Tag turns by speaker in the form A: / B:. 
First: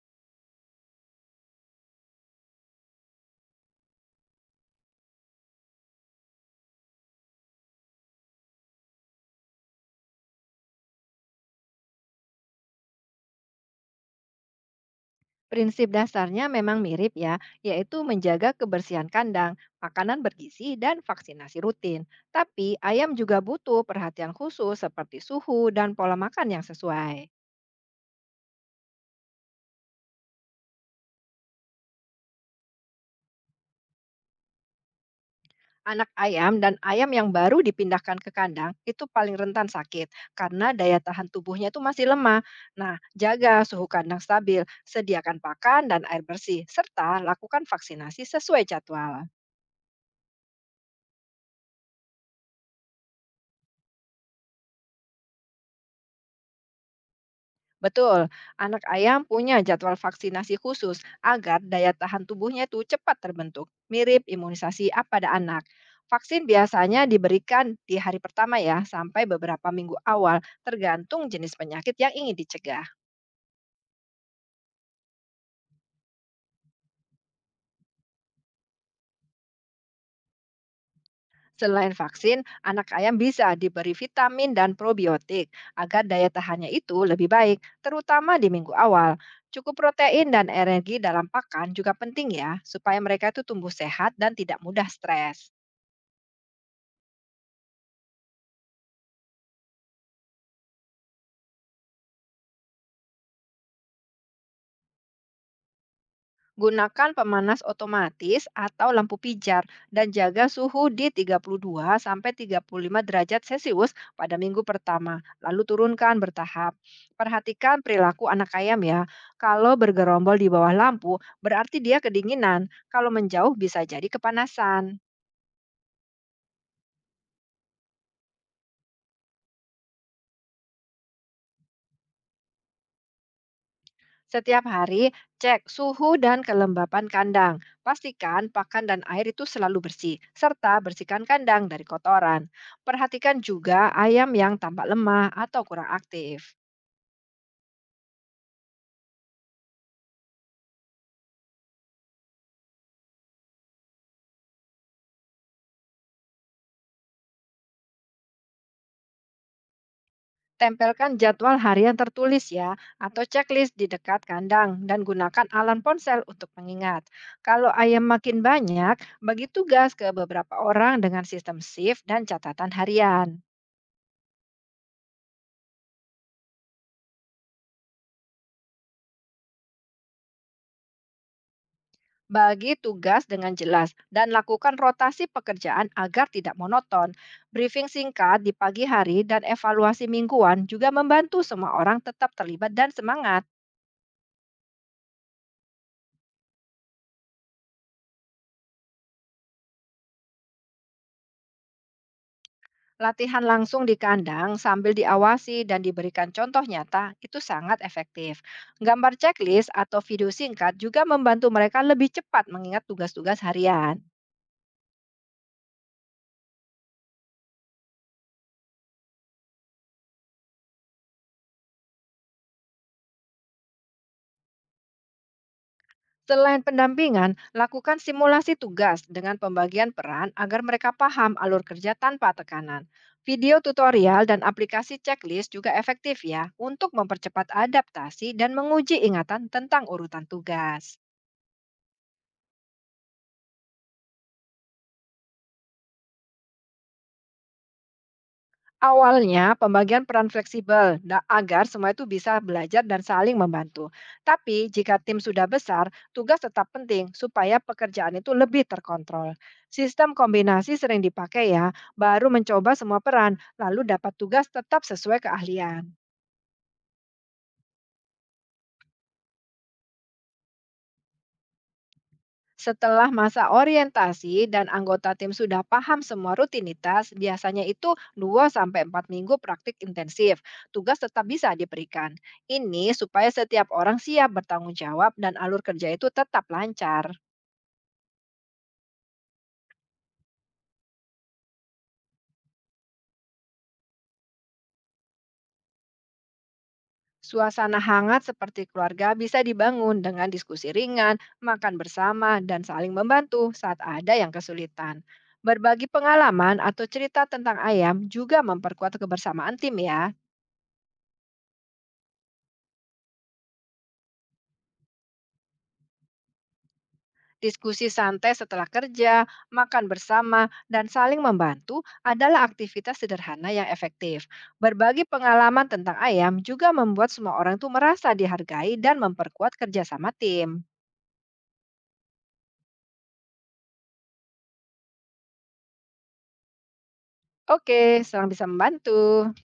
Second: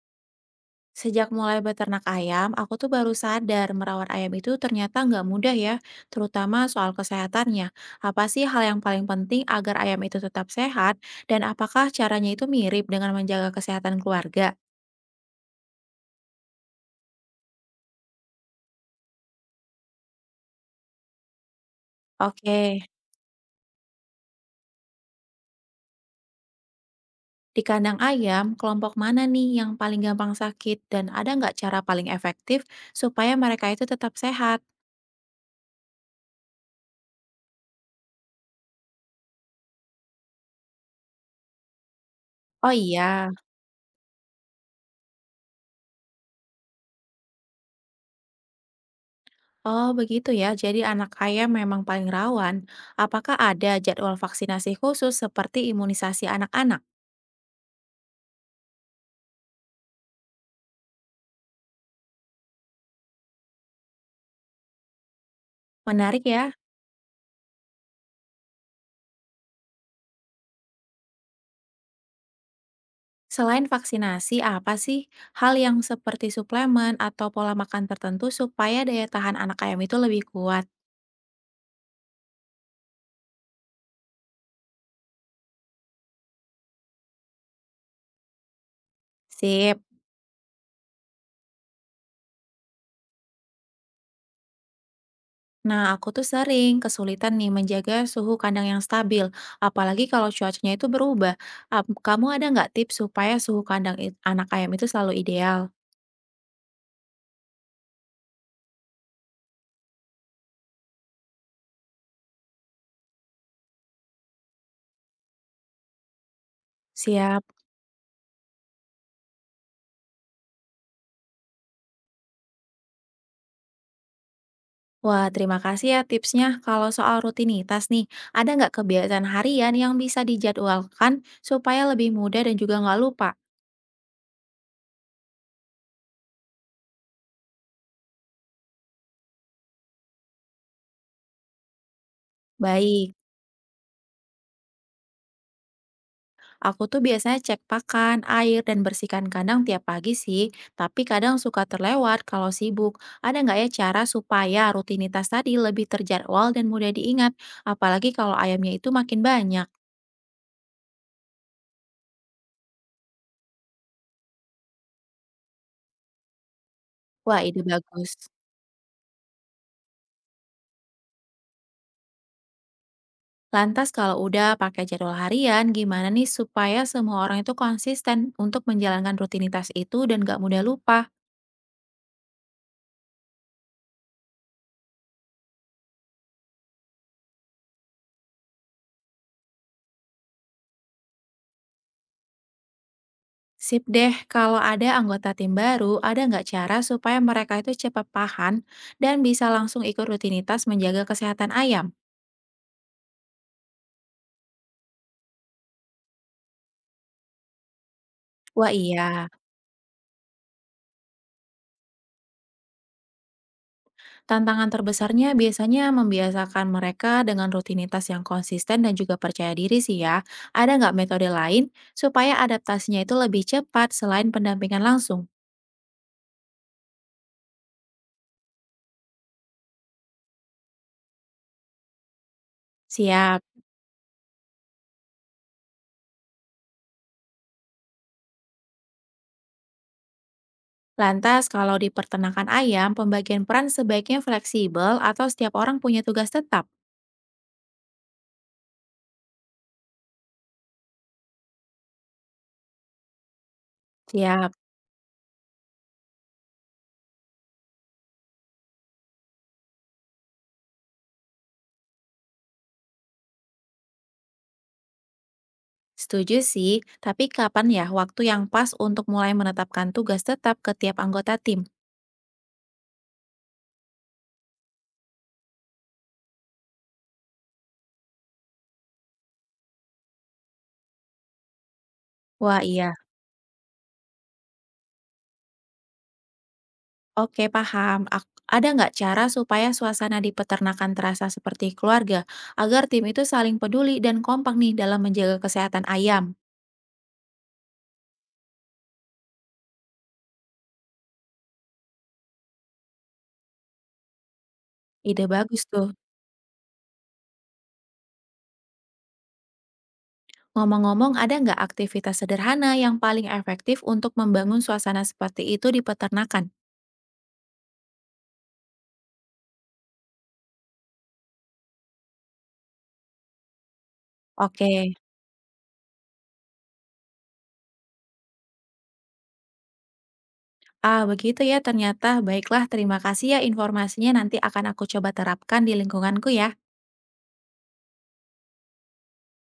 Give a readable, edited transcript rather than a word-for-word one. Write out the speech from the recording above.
A: Sejak mulai beternak ayam, aku tuh baru sadar merawat ayam itu ternyata nggak mudah ya, terutama soal kesehatannya. Apa sih hal yang paling penting agar ayam itu tetap sehat, dan apakah caranya itu mirip dengan menjaga kesehatan keluarga?
B: Prinsip dasarnya memang mirip ya, yaitu menjaga kebersihan kandang, makanan bergizi, dan vaksinasi rutin.
A: Oke,
B: Tapi ayam juga butuh perhatian khusus seperti suhu dan pola makan yang sesuai.
A: di kandang ayam, kelompok mana nih yang paling gampang sakit, dan ada nggak cara paling efektif supaya mereka itu tetap sehat?
B: Anak ayam dan ayam yang baru dipindahkan ke kandang itu paling rentan sakit karena daya tahan tubuhnya itu masih lemah.
A: Oh
B: Nah,
A: iya.
B: jaga suhu kandang stabil, sediakan pakan dan air bersih, serta lakukan vaksinasi sesuai jadwal.
A: Oh, begitu ya. Jadi anak ayam memang paling rawan. Apakah ada jadwal vaksinasi khusus seperti imunisasi anak-anak?
B: Betul, anak ayam punya jadwal vaksinasi khusus agar daya tahan tubuhnya itu cepat terbentuk, mirip imunisasi A pada anak.
A: Menarik
B: Vaksin
A: ya.
B: biasanya diberikan di hari pertama ya, sampai beberapa minggu awal, tergantung jenis penyakit yang ingin dicegah.
A: Selain vaksinasi, apa sih hal yang seperti suplemen atau pola makan tertentu supaya daya tahan anak ayam itu lebih kuat?
B: Selain vaksin, anak ayam bisa diberi vitamin dan probiotik agar daya tahannya itu lebih baik, terutama di minggu awal. Cukup
A: Sip.
B: protein dan energi dalam pakan juga penting ya, supaya mereka itu tumbuh sehat dan tidak mudah stres.
A: Nah, aku tuh sering kesulitan nih menjaga suhu kandang yang stabil, apalagi kalau cuacanya itu berubah. Kamu ada nggak tips supaya suhu kandang anak ayam itu selalu ideal?
B: Gunakan pemanas otomatis atau lampu pijar dan jaga suhu di 32 sampai 35 derajat Celcius pada minggu pertama, lalu turunkan bertahap.
A: Siap.
B: Perhatikan perilaku anak ayam ya. Kalau bergerombol di bawah lampu, berarti dia kedinginan. Kalau menjauh bisa jadi kepanasan.
A: Wah, terima kasih ya tipsnya. Kalau soal rutinitas nih, ada nggak kebiasaan harian yang bisa dijadwalkan supaya lebih mudah dan juga nggak lupa?
B: Setiap hari, cek suhu dan kelembapan kandang. Pastikan pakan dan air itu selalu bersih, serta bersihkan kandang dari kotoran.
A: Baik,
B: Perhatikan juga ayam yang tampak lemah atau kurang aktif.
A: aku tuh biasanya cek pakan, air, dan bersihkan kandang tiap pagi sih, tapi kadang suka terlewat kalau sibuk. Ada nggak ya cara supaya rutinitas tadi lebih terjadwal dan mudah diingat, apalagi kalau ayamnya itu makin banyak?
B: Tempelkan jadwal harian tertulis ya, atau checklist di dekat kandang dan gunakan alarm ponsel untuk pengingat.
A: Wah, ide
B: Kalau ayam
A: bagus.
B: makin banyak, bagi tugas ke beberapa orang dengan sistem shift dan catatan harian.
A: Lantas kalau udah pakai jadwal harian, gimana nih supaya semua orang itu konsisten untuk menjalankan rutinitas itu dan gak mudah lupa?
B: Bagi tugas dengan jelas dan lakukan rotasi pekerjaan agar tidak monoton. Briefing singkat di pagi hari dan evaluasi mingguan juga membantu semua orang tetap terlibat dan semangat.
A: Sip deh, kalau ada anggota tim baru, ada nggak cara supaya mereka itu cepat paham dan bisa langsung ikut rutinitas menjaga kesehatan ayam?
B: Latihan langsung di kandang sambil diawasi dan diberikan contoh nyata itu sangat efektif.
A: Wah iya,
B: Gambar checklist atau video singkat juga membantu mereka lebih cepat mengingat tugas-tugas harian.
A: tantangan terbesarnya biasanya membiasakan mereka dengan rutinitas yang konsisten dan juga percaya diri sih ya. Ada nggak metode lain supaya adaptasinya itu lebih cepat selain pendampingan langsung?
B: Selain pendampingan, lakukan simulasi tugas dengan pembagian peran agar mereka paham alur kerja tanpa tekanan.
A: Siap.
B: Video tutorial dan aplikasi checklist juga efektif ya untuk mempercepat adaptasi dan menguji ingatan tentang urutan tugas.
A: Lantas, kalau di peternakan ayam, pembagian peran sebaiknya fleksibel atau setiap orang punya tugas tetap?
B: Awalnya, pembagian peran fleksibel agar semua itu bisa belajar dan saling membantu.
A: Siap.
B: Tapi, jika tim sudah besar, tugas tetap penting supaya pekerjaan itu lebih terkontrol. Sistem kombinasi sering dipakai ya, baru mencoba semua peran, lalu dapat tugas tetap sesuai keahlian.
A: Setuju sih, tapi kapan ya waktu yang pas untuk mulai menetapkan tugas tetap ke tiap anggota tim?
B: Setelah masa orientasi dan anggota tim sudah paham semua rutinitas, biasanya itu 2 sampai 4 minggu praktik intensif. Tugas tetap bisa diberikan.
A: Wah
B: Ini
A: iya,
B: supaya setiap orang siap bertanggung jawab dan alur kerja itu tetap lancar.
A: oke paham. Ada nggak cara supaya suasana di peternakan terasa seperti keluarga, agar tim itu saling peduli dan kompak nih dalam menjaga kesehatan ayam?
B: Suasana hangat seperti keluarga bisa dibangun dengan diskusi ringan, makan bersama, dan saling membantu saat ada yang kesulitan.
A: Ide bagus
B: Berbagi
A: tuh.
B: pengalaman atau cerita tentang ayam juga memperkuat kebersamaan tim ya.
A: Ngomong-ngomong, ada nggak aktivitas sederhana yang paling efektif untuk membangun suasana seperti itu di peternakan?
B: Diskusi santai setelah kerja, makan bersama, dan saling membantu adalah aktivitas sederhana yang efektif.
A: Oke.
B: Berbagi pengalaman tentang ayam juga membuat semua orang tuh merasa dihargai dan memperkuat kerjasama tim.
A: Ah, begitu ya ternyata. Baiklah, terima kasih ya informasinya. Nanti akan aku coba terapkan di lingkunganku ya.
B: Oke, senang bisa membantu.